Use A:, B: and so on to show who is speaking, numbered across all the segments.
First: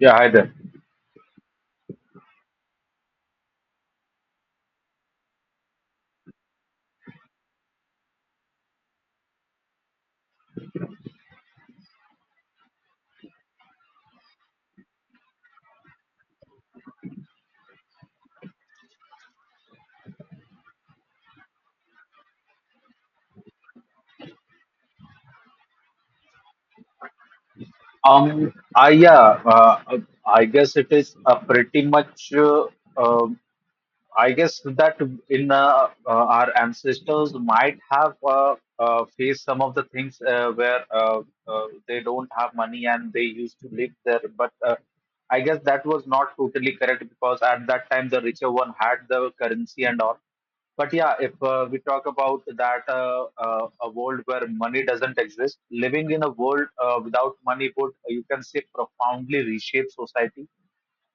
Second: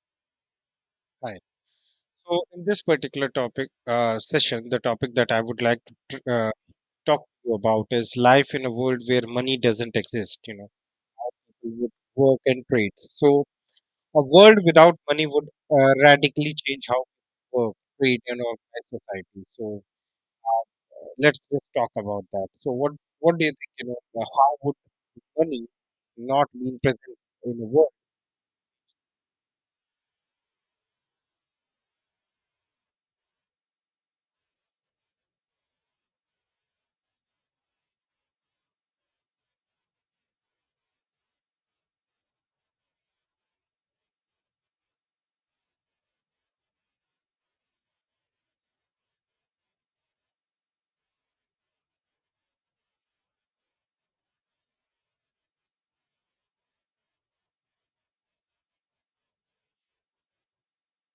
A: Yeah, hi there.
B: Hi. So, in this particular topic session, the topic that I would like to talk to you about is life in a world where money doesn't exist. You know, how people would work and trade. So, a world without money would radically change how we work, trade, and organize society. So, uh, let's just talk about that. So, what do you think? You know, how would money not being present in a world?
A: Um, I yeah, uh, I guess it is pretty much. uh, I guess that in our ancestors might have faced some of the things where they don't have money and they used to live there. But I guess that was not totally correct because at that time the richer one had the currency and all. But yeah, if we talk about that a world where money doesn't exist, living in a world without money would, you can say, profoundly reshape society,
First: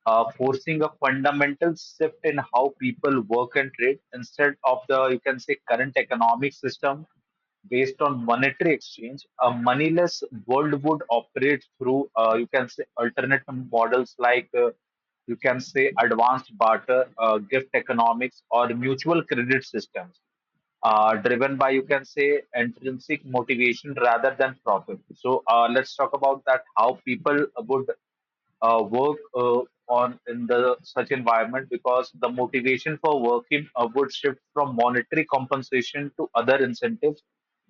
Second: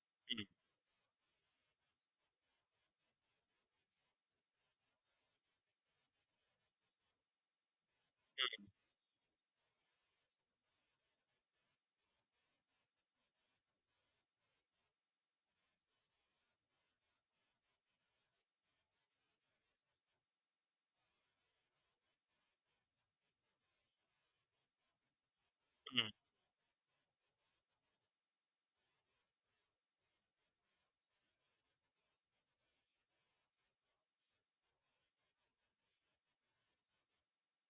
A: forcing a fundamental shift in how people work and trade. Instead of the you can say current economic system based on monetary exchange, a moneyless world would operate through you can say alternate models like you can say advanced barter, gift economics or mutual credit systems, driven by you can say intrinsic motivation rather than profit. So let's talk about that, how people would work on in the such environment, because the motivation for working would shift from monetary compensation to other incentives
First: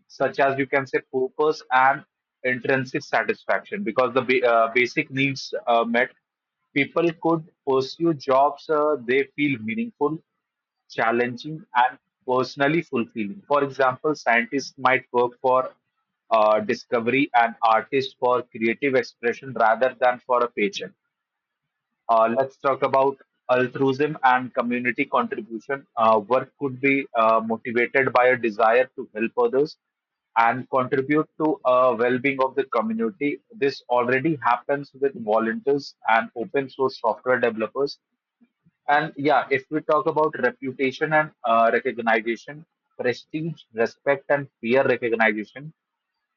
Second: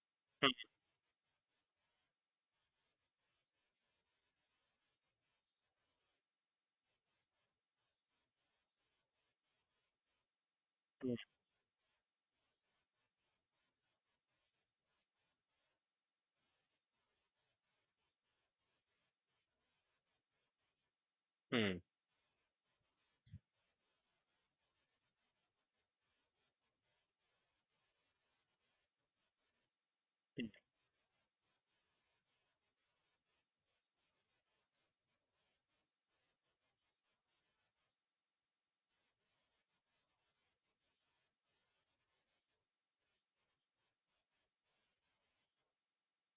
A: such
B: Mm,
A: as you can say purpose and intrinsic satisfaction. Because the basic needs met, people could pursue jobs they feel meaningful,
B: mm,
A: challenging, and personally fulfilling. For example, scientists might work for discovery and artists for creative expression rather than for a paycheck.
B: mm,
A: Let's talk about altruism and community contribution. Work could be motivated by a desire to help others and contribute to a well-being of the community. This already happens with volunteers and open source software developers. And yeah, if we talk about reputation and recognition, prestige, respect, and peer recognition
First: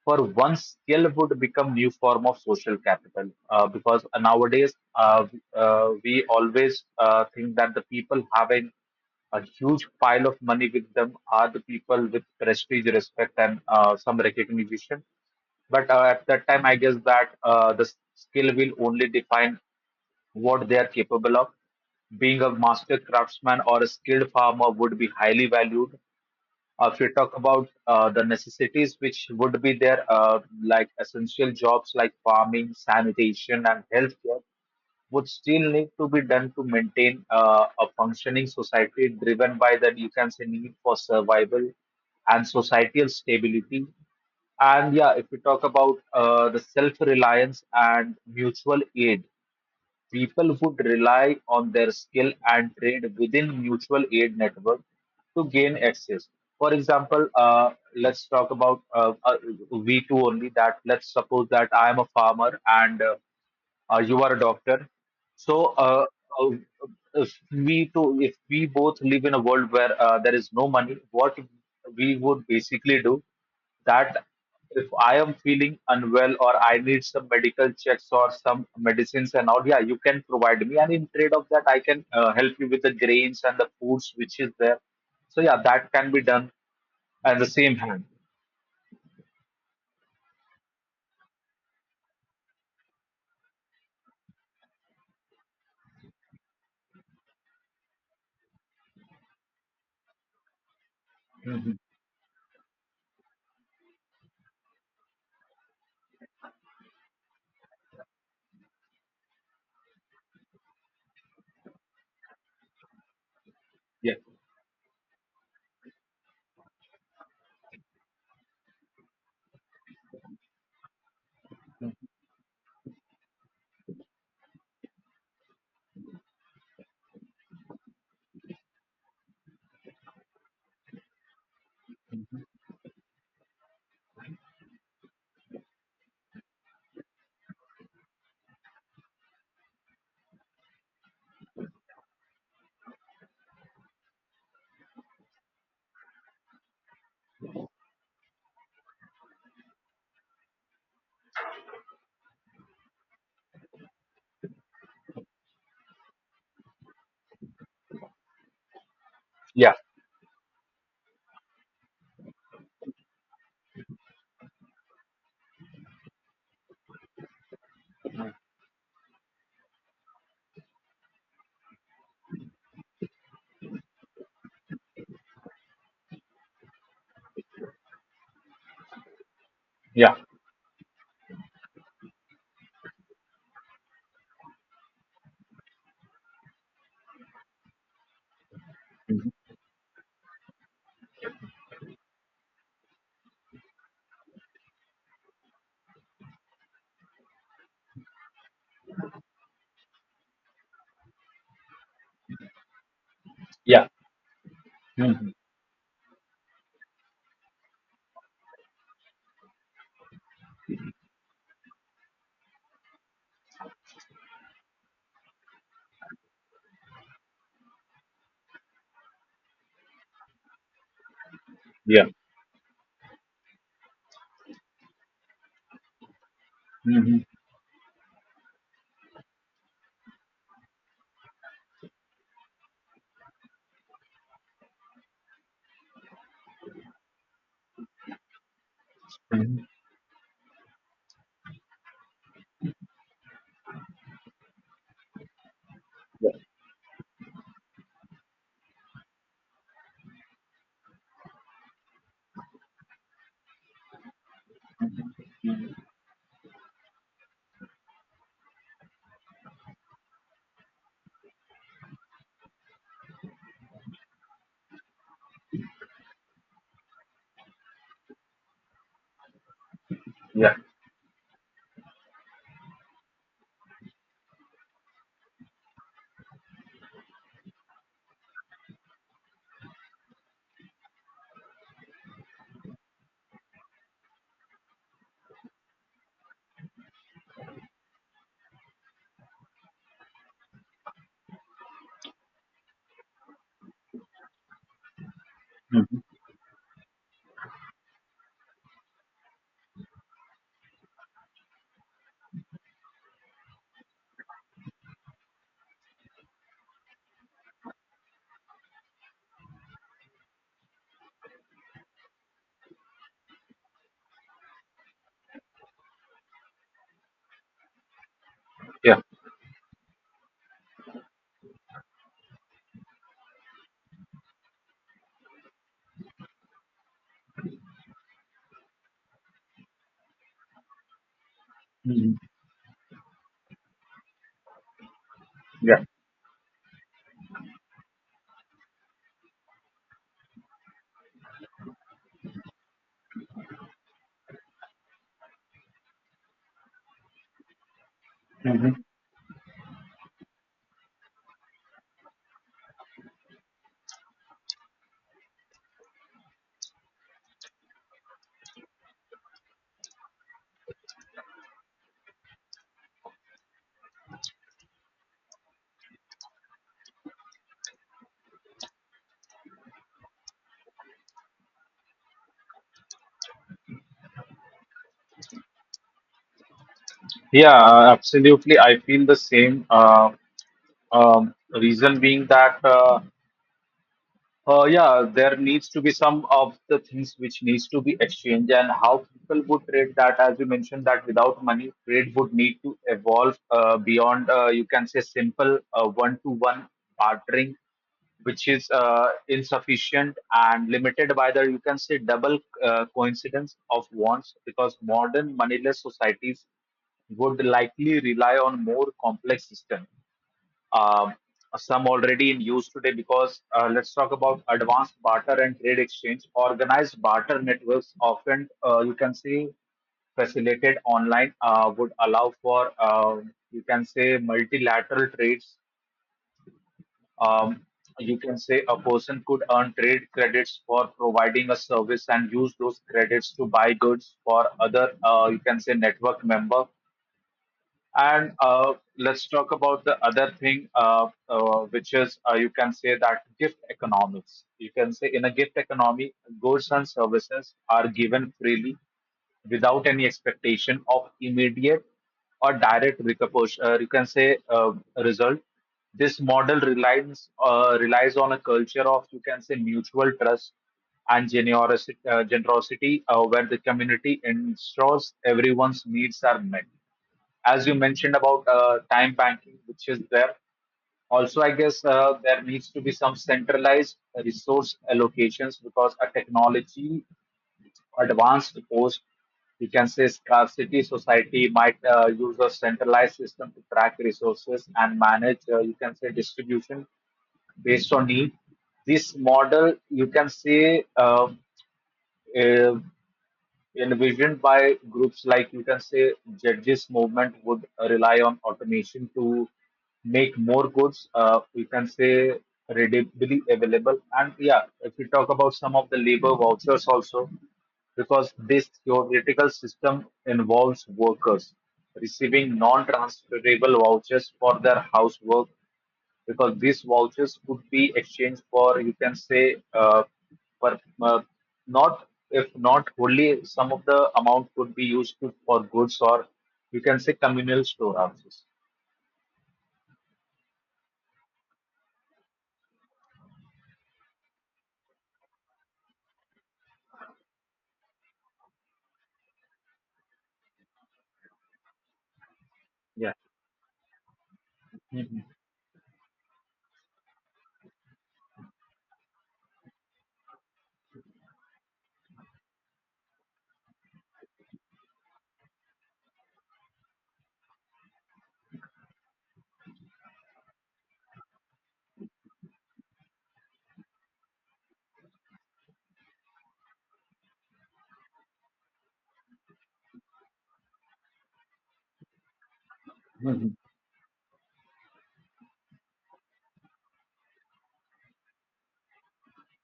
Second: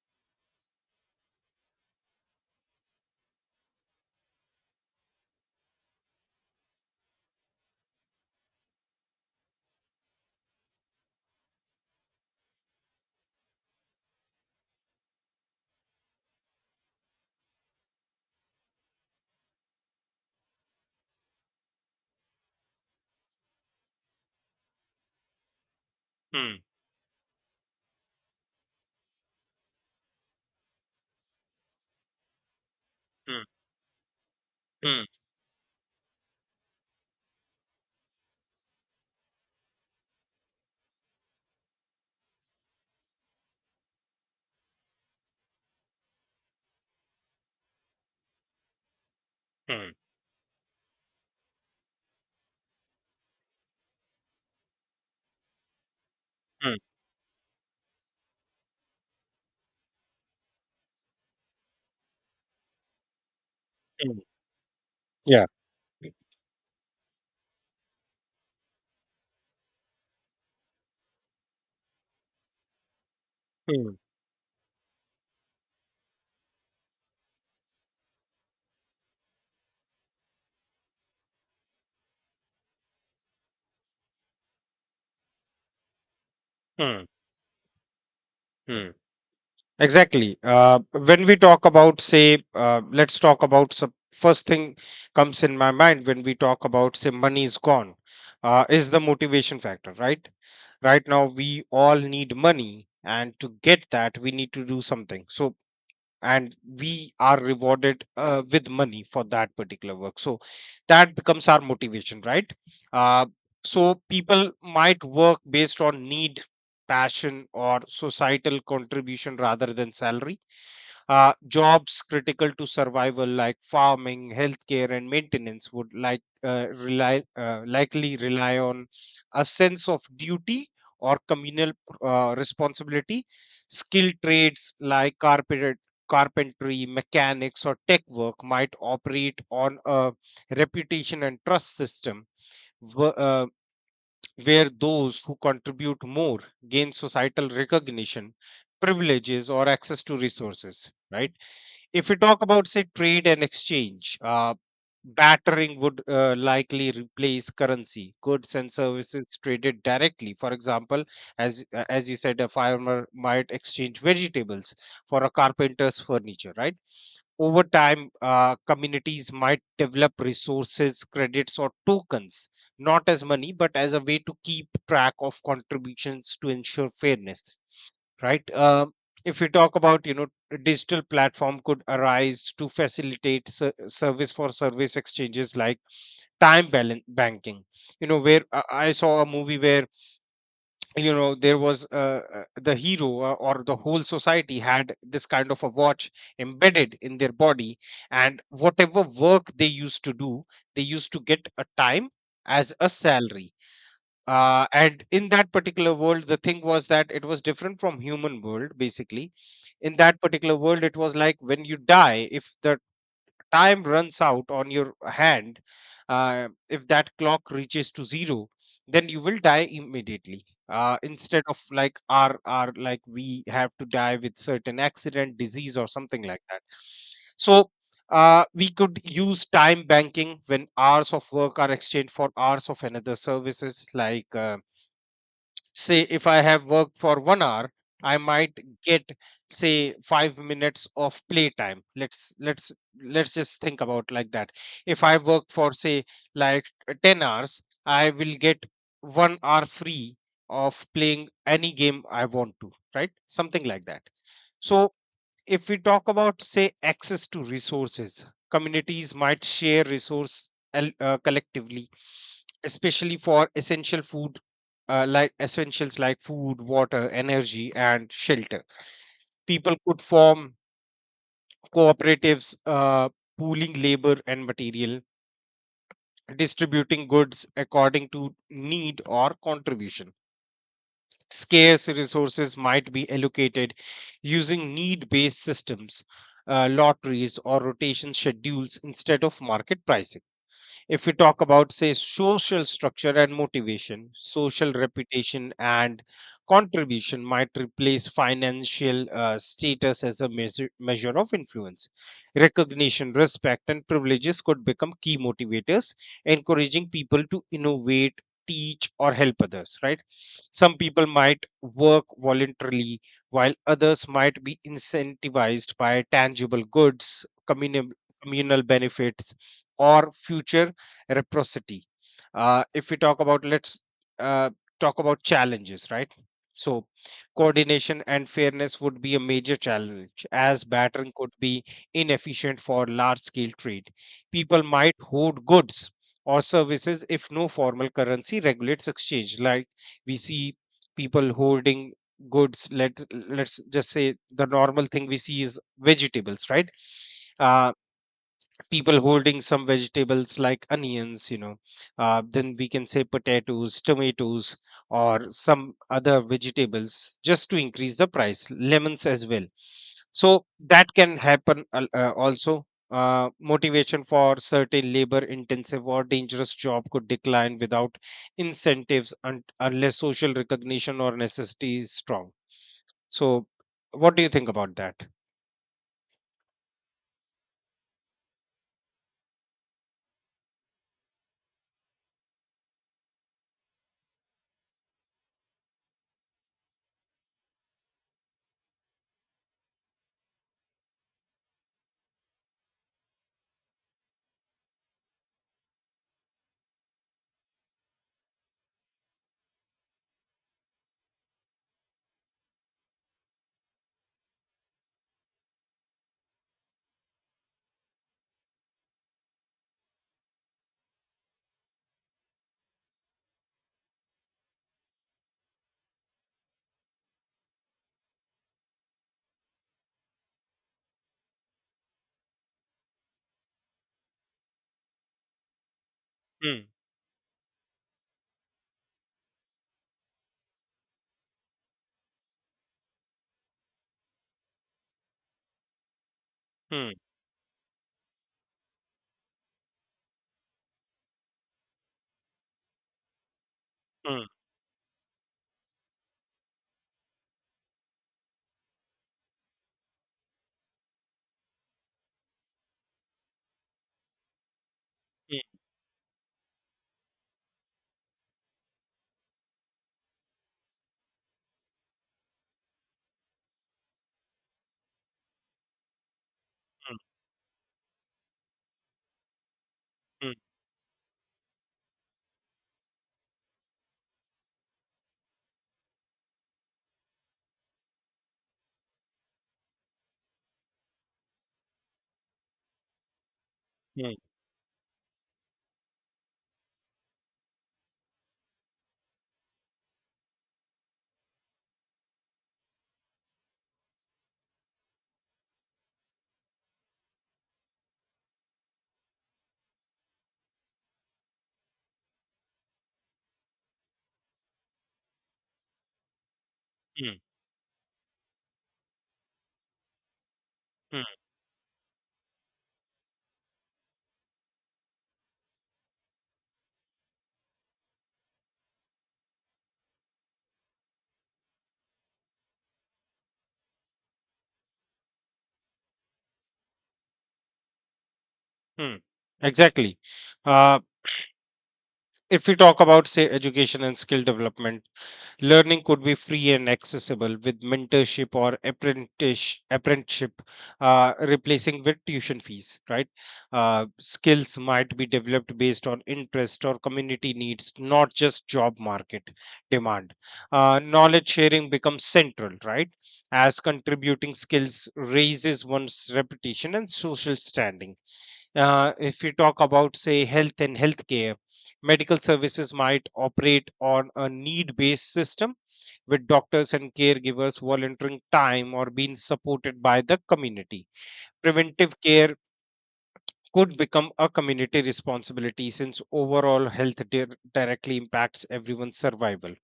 A: for one skill would become new form of social capital. Because nowadays we always think that the people having a huge pile of money with them are the people with prestige, respect, and some recognition. But at that time, I guess that the skill will only define what they are capable of. Being a master craftsman or a skilled farmer would be highly valued.
B: mm, mm, mm,
A: If you talk about the necessities which would be there, like essential jobs like farming,
B: mm,
A: sanitation, and healthcare,
B: mm,
A: would still need to be done to maintain a functioning society driven by that you can say need for survival and societal stability. And yeah, if we talk about the self reliance and mutual aid,
B: mm,
A: people would rely on their skill and trade within mutual aid network to gain access. For
B: mm,
A: example, let's talk about V2 only. That let's suppose that I am a farmer and
B: mm.
A: you are a doctor.
B: Yeah.
A: So, uh, if we to if we both live in a world where there is no money, what we would basically do?
B: Hmm.
A: That if I am feeling unwell or I need some medical checks or some medicines and all, yeah, you can provide me. And in trade of that, I can help you with the grains and the foods which is there. So yeah, that can be done
B: Hmm.
A: at the same hand.
B: Hmm. Exactly. When we talk about, say, let's talk about some first thing comes in my mind when we talk about, say, money is gone, is the motivation factor, right? Right now, we
A: Hmm.
B: all need money, and to get that, we need to do something. So, and we are rewarded with money for that particular work, so that becomes our motivation, right? uh, so people might work based on need, passion, or societal contribution rather than salary. Uh, jobs critical to survival, like farming, healthcare, and maintenance, would likely rely on a sense of duty or communal responsibility. Skilled trades like carpentry, mechanics, or tech work might operate on a reputation and trust system. wh- uh, where those who contribute more gain societal recognition, privileges, or access to resources, right? If we talk about, say, trade and exchange, battering would likely replace currency. Goods and services
A: Yeah,
B: traded directly. For example, as you said, a farmer might exchange vegetables for a carpenter's furniture, right? Over time,
A: mhm.
B: communities might develop resources, credits, or tokens, not as money, but as a way to keep track of contributions to ensure fairness, right? If we talk about, you
A: Yeah,
B: know, a digital platform could arise to facilitate service for service exchanges like time balance banking. You know, where I saw a
A: mhm.
B: movie where you know there was the hero or the whole society had this kind of a watch embedded in their body, and whatever work they used to do, they used to get a time as a salary.
A: Yeah,
B: And in
A: mhm.
B: that particular world, the thing was that it was different from human world, basically. In that particular world it was like, when you die, if the time runs out on your hand, if that clock reaches to zero, then you will die immediately, instead of like
A: Yeah,
B: our like we have to die with certain accident, disease, or something like that.
A: mhm.
B: So, we could use time banking when hours of work are exchanged for hours of another services, like say if I have worked for 1 hour, I might get say 5 minutes of playtime. Let's let's just think about like that. If I work for say
A: Yeah,
B: 10 hours, I will get 1 hour free of playing any game I want to, right? Something like that. So,
A: mhm.
B: if
A: Mhm.
B: we talk about say access to resources, communities might share collectively, especially for essential food, like essentials like food, water, energy, and shelter. People could
A: Yeah,
B: form cooperatives, pooling labor and material, distributing goods according to need or contribution. Scarce resources might be allocated using need based systems, lotteries, or rotation schedules instead of market pricing. If we talk about say social structure and motivation, social reputation
A: mhm.
B: and contribution might replace financial status as a measure of influence. Recognition, respect, and privileges could become key motivators, encouraging people to innovate, teach, or help others, right? Some people might work voluntarily, while others might be incentivized by tangible goods, communal
A: Yeah,
B: benefits, or future reciprocity. If we talk about, let's uh, talk about challenges, right? So, coordination and fairness would be a major challenge, as battering could be
A: mhm. Yeah, mhm.
B: inefficient for large scale trade. People might hoard
A: Yeah.
B: goods or services if no formal currency regulates exchange, like we see people holding goods. Let let's just say the normal thing we see is vegetables, right? Uh,
A: Mhm.
B: people holding some vegetables like onions, you know, then we can say potatoes, tomatoes, or some other vegetables just to increase the price, lemons as well. So that can happen also. Motivation for certain labor intensive or dangerous job could decline without incentives, unless social recognition or necessity is strong. So, what do you think about that?
A: Yeah, absolutely. I feel the same. Reason being that yeah, there needs to be some of the things which needs to be exchanged, and how people would trade that, as you mentioned, that without money, trade would need to evolve beyond you can say simple one to one bartering, which is insufficient and limited by the you can say double coincidence of wants, because modern moneyless societies would likely rely on more complex systems, um, some already in use today. Because let's talk about advanced barter and trade exchange. Organized barter networks often you can see facilitated online would allow for you can say multilateral trades.
B: Hmm,
A: Um, you can say a person could earn trade credits for providing a service and use those credits to buy goods for other you can say network member.
B: hmm,
A: And let's talk about the other thing, which is you can say that gift
B: hmm,
A: economics. You can say in a gift economy, goods and services are given freely without any expectation of immediate or direct repercussion. You can say result.
B: hmm,
A: This model relies on a culture of you can say mutual trust and generosity, where the community ensures everyone's needs are met, as you mentioned about time banking, which is there.
B: hmm,
A: Also, I guess there needs to be some centralized resource allocations, because a technology advanced post, you can say scarcity society might use a centralized system to track
B: hmm,
A: resources and manage, you can say distribution based on need. This model, you can say, uh, envisioned by groups like you can say judges movement, would rely on automation to make more goods you can say readily available. And yeah, if we talk about some of the labor vouchers
B: hmm,
A: also, because this theoretical system involves
B: Hmm,
A: workers receiving non-transferable vouchers for their housework, because these vouchers could be exchanged for you can say per, uh, not if not wholly some of the amount could be used to, for goods or you can say communal storehouses.
B: hmm. Exactly. Uh, if we talk about, say, education and skill development, learning could be free and accessible with mentorship or apprenticeship, replacing with tuition fees, right?
A: Yeah.
B: Skills might be
A: Mhm.
B: developed based on interest or community needs, not just job market demand. Knowledge sharing becomes central, right? As contributing skills raises one's reputation and social standing. If you talk about, say, health and healthcare, medical services might operate on a need based system, with doctors and caregivers volunteering time or being supported by the community. Preventive care
A: Mhm.
B: could become a community responsibility, since overall health directly impacts everyone's survival,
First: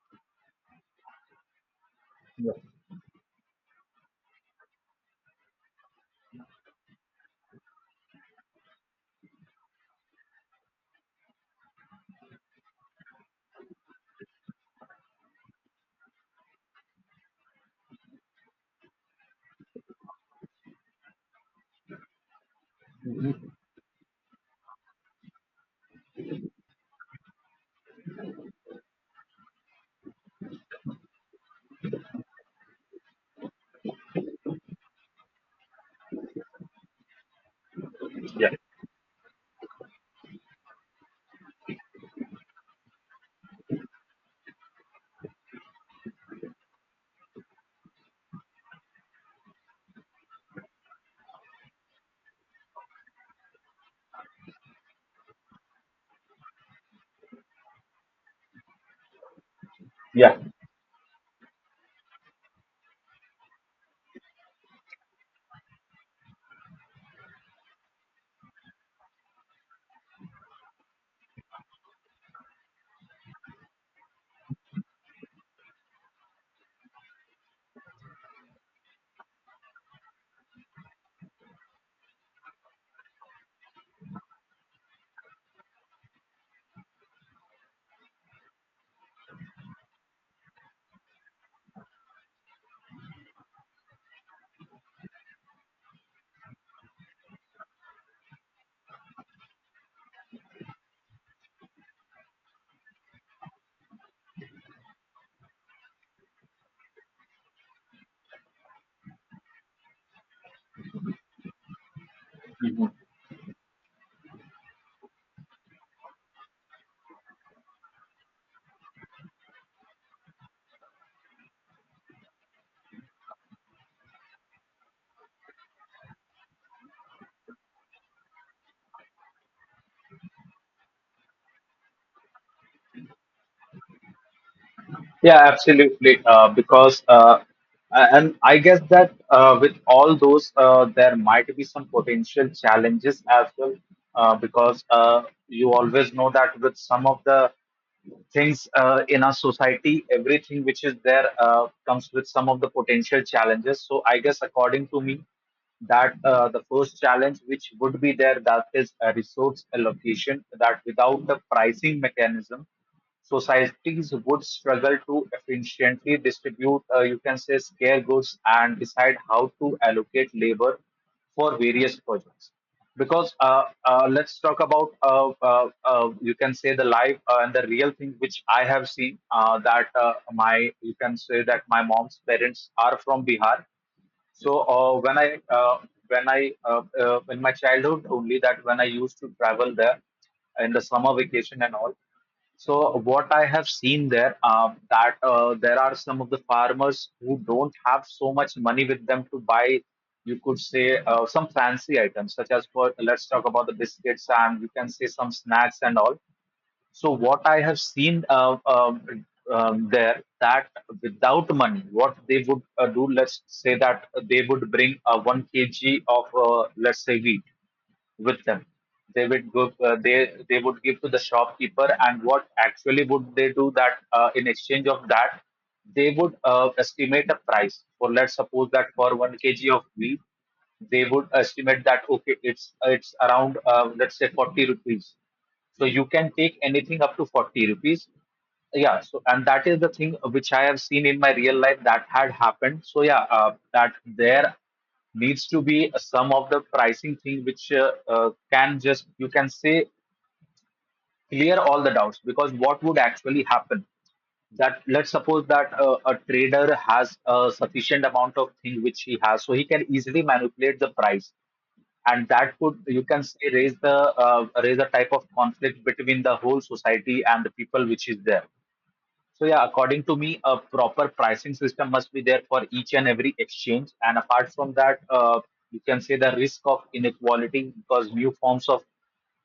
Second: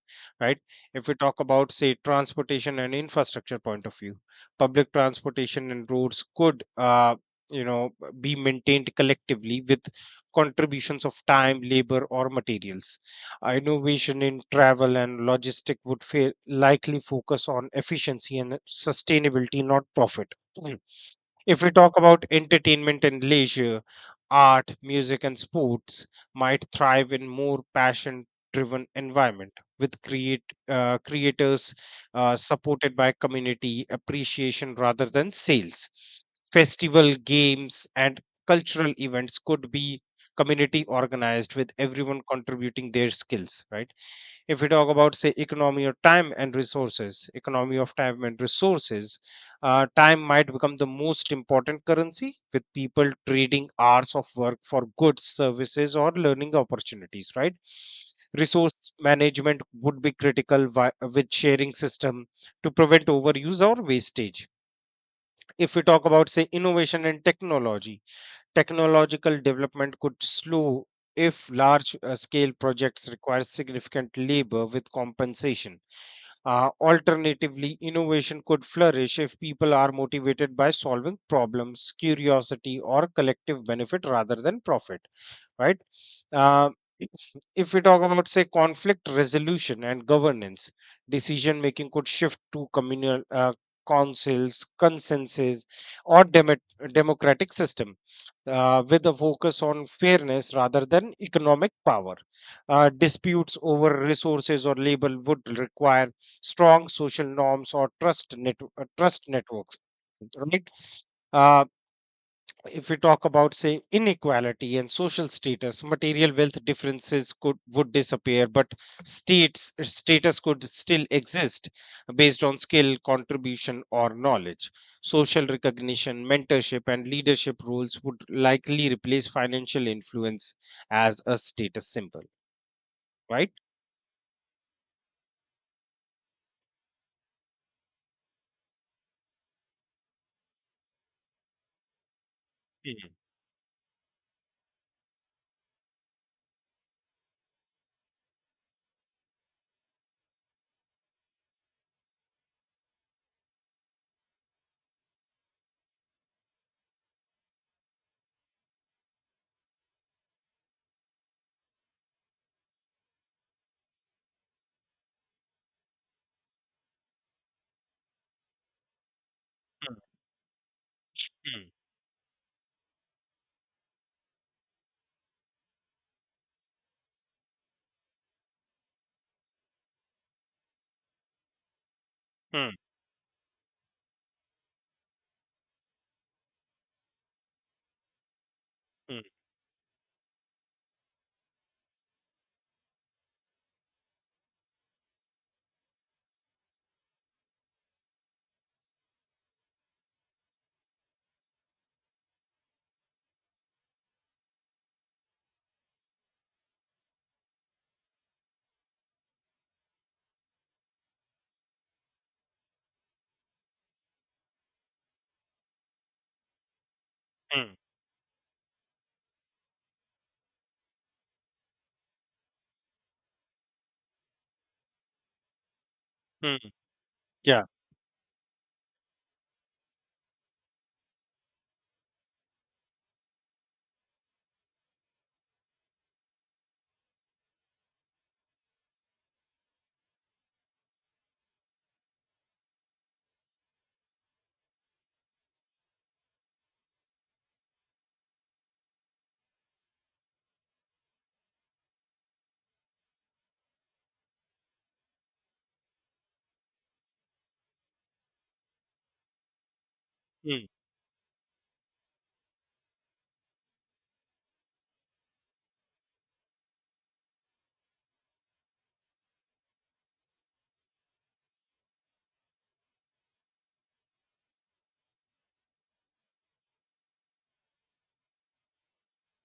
B: right? If we talk about say
A: Yeah.
B: transportation and infrastructure point of view, public transportation and roads could you know be maintained collectively, with contributions of time, labor, or materials. Innovation in travel and logistic would likely focus on efficiency and sustainability, not profit. Mm. If we talk about entertainment and leisure, art, music, and sports might thrive in more passion driven environment, with create creators supported by community appreciation rather than sales. Festival, games, and
A: Yeah.
B: cultural events could be community organized, with everyone contributing their skills, right? If we talk about say economy of time and resources, time might become the most important currency, with people trading hours of work for goods, services, or learning opportunities, right? Resource management would be
A: Yeah.
B: critical, with sharing system to prevent overuse or wastage. If we talk about say innovation and technology, technological development could slow if large scale projects require significant labor with compensation. Alternatively, innovation could flourish if people are motivated by solving problems, curiosity, or collective benefit rather than profit, right? Uh, if we talk about, say, conflict resolution and governance, decision making could shift to communal councils, consensus, or democratic system, with a focus on fairness rather than economic power. Disputes over resources or labor would require strong social norms or trust networks. Right? Uh,
A: Mhm.
B: if we talk about say inequality and social status, material wealth differences could would disappear, but states status could still exist based on skill, contribution, or knowledge. Social recognition, mentorship, and leadership roles would likely replace financial influence as a status symbol, right?
A: Yeah, absolutely. Because and I guess that with all those, there might be some potential
B: Mm,
A: challenges as well. Because you always know that with some of the things in our society, everything which is there comes with some of the potential challenges. So I guess according to me, that the first challenge which would be there, that is a resource allocation, that without the pricing mechanism, societies would struggle to efficiently distribute, you can say, scare goods and decide how to
B: mm,
A: allocate labor for various projects. Because let's talk about, you can say, the life and the real thing which I have seen that my, you can say, that my mom's parents
B: mm,
A: are from Bihar. So when I in my childhood only, that when I used
B: mm, mm,
A: to travel there in the summer vacation and all. So what I have seen there that there are some of the farmers who don't have so much money with them to buy, you could say some fancy items such as for let's talk about the biscuits and you can say some snacks and all. So what I have seen there, that without money, what they would do, let's say that they would bring one kg of let's say wheat
B: mm,
A: with them. They would go. They would give to the shopkeeper, and what actually would they do, that in exchange of that, they would
B: mm.
A: estimate a
B: Yeah.
A: price. For let's suppose that for one kg of wheat, they would estimate that okay, it's around let's say 40 rupees. So you can take anything up to 40 rupees. Yeah. So and that is the thing which I have seen in my real life that had happened. So yeah, that there needs to be a sum of the pricing thing which can just you can say clear all the doubts. Because what would actually happen, that let's suppose that a trader has a sufficient amount of thing which he has, so he can easily
B: mm,
A: manipulate the price, and that could you can say raise a type of conflict between the whole society and the people which is there. So yeah, according to me, a proper pricing system must be there for each and every exchange. And apart from that, you can say the risk of inequality, because new forms of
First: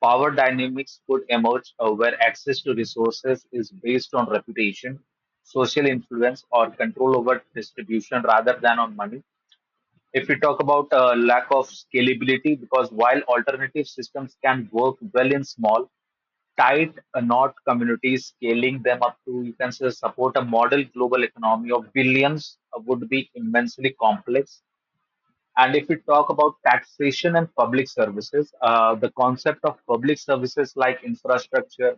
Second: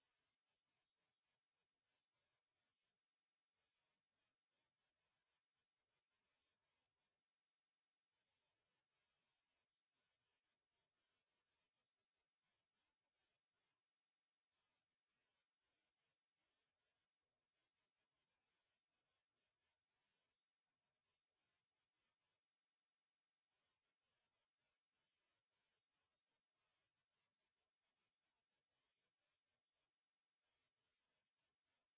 A: power dynamics could emerge where access to resources is based on reputation, social influence, or control over distribution rather than on money. If we talk about lack of scalability, because while alternative systems can work well in small, tight knot communities, scaling them up to, you can say, support a model global economy of billions would be immensely complex. And if we talk about taxation and public services, the concept of public services like infrastructure,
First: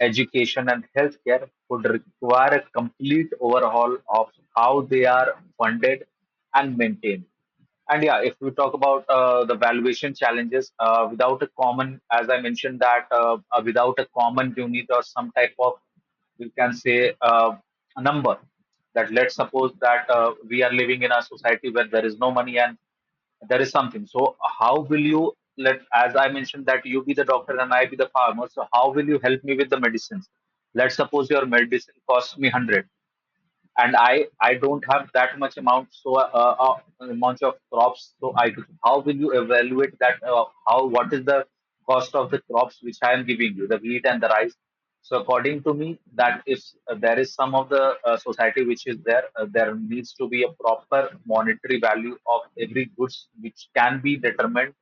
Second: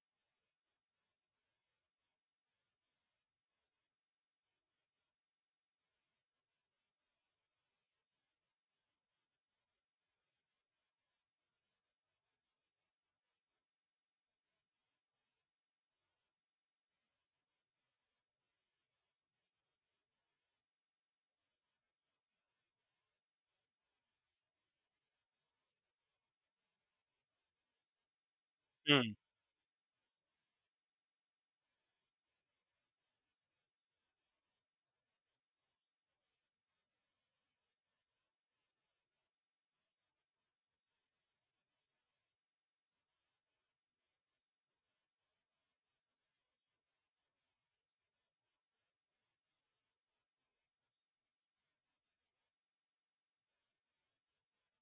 A: education, and healthcare would require a complete overhaul of how they are funded and maintained. And yeah, if we talk about the valuation challenges, without a common, as I mentioned, that without a common unit or some type of, we can say a number, that let's suppose that we are living in a society where there is no money and there is something. So how will you, let as I mentioned that you be the doctor and I be the farmer, so how will
B: mm.
A: you help me with the medicines? Let's suppose your medicine costs me 100, and I don't have that much amount, so amount of crops. So I, how will you evaluate that? How, what is the cost of the crops which I am giving you, the wheat and the rice? So according to me, that if there is some of the society which is there, there needs to be a proper monetary value of every goods which can be determined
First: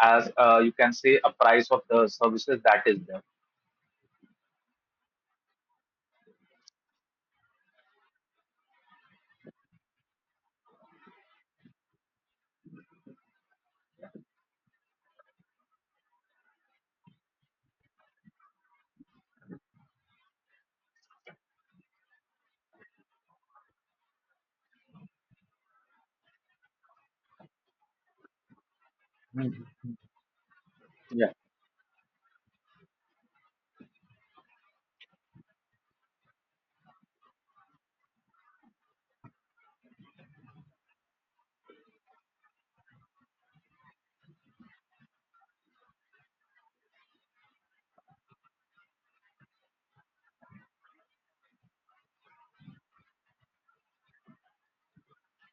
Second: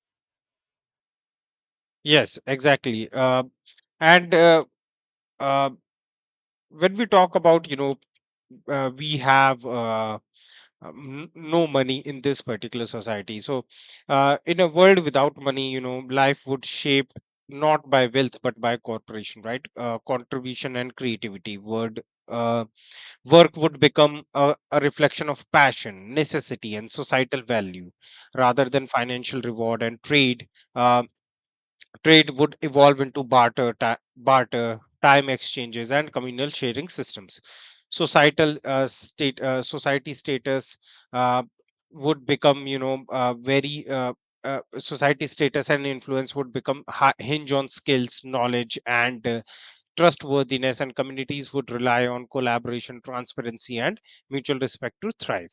A: as you can say a price of the
B: Yes,
A: services that is
B: exactly.
A: there.
B: And uh, when we talk about, you know, we have no money in this particular society. So, in a world without money, you know, life would shape not by wealth but by corporation, right? Contribution and creativity. Word. Uh, work would become a reflection of passion, necessity, and societal value rather than financial reward and trade. Um, Trade would evolve into barter, time exchanges, and communal sharing systems. Society status uh, would become, you know, very society status and influence would become hinge on skills, knowledge, and trustworthiness, and communities would rely on collaboration, transparency, and mutual respect to thrive.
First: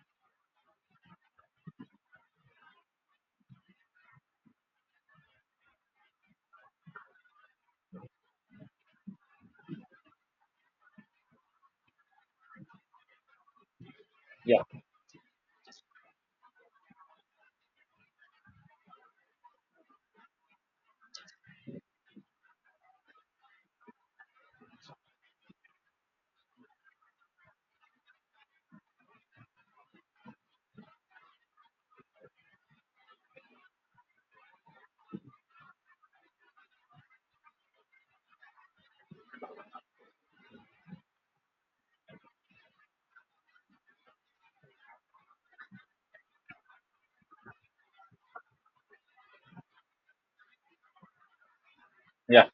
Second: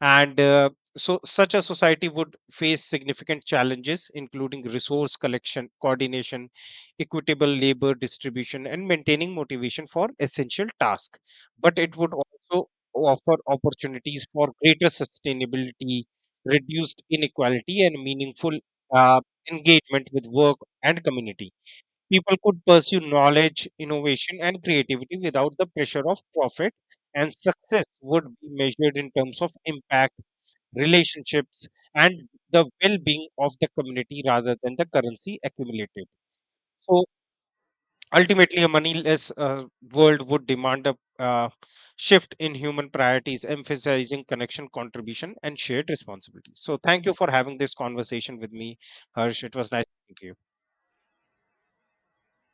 B: And So, such a society would face significant challenges, including resource collection, coordination, equitable labor distribution, and maintaining motivation for essential tasks. But it would also offer opportunities for
A: Yeah,
B: greater sustainability, reduced inequality, and meaningful uh, engagement with work and community. People could pursue knowledge, innovation, and creativity without the pressure of profit, and success would be measured in terms of impact, relationships, and the well being of the community rather than the currency accumulated. So, ultimately, a moneyless world would demand a uh, shift in human priorities, emphasizing connection, contribution, and shared responsibility. So, thank you for having this conversation with me, Harsh. It was nice. Thank you.
A: yeah.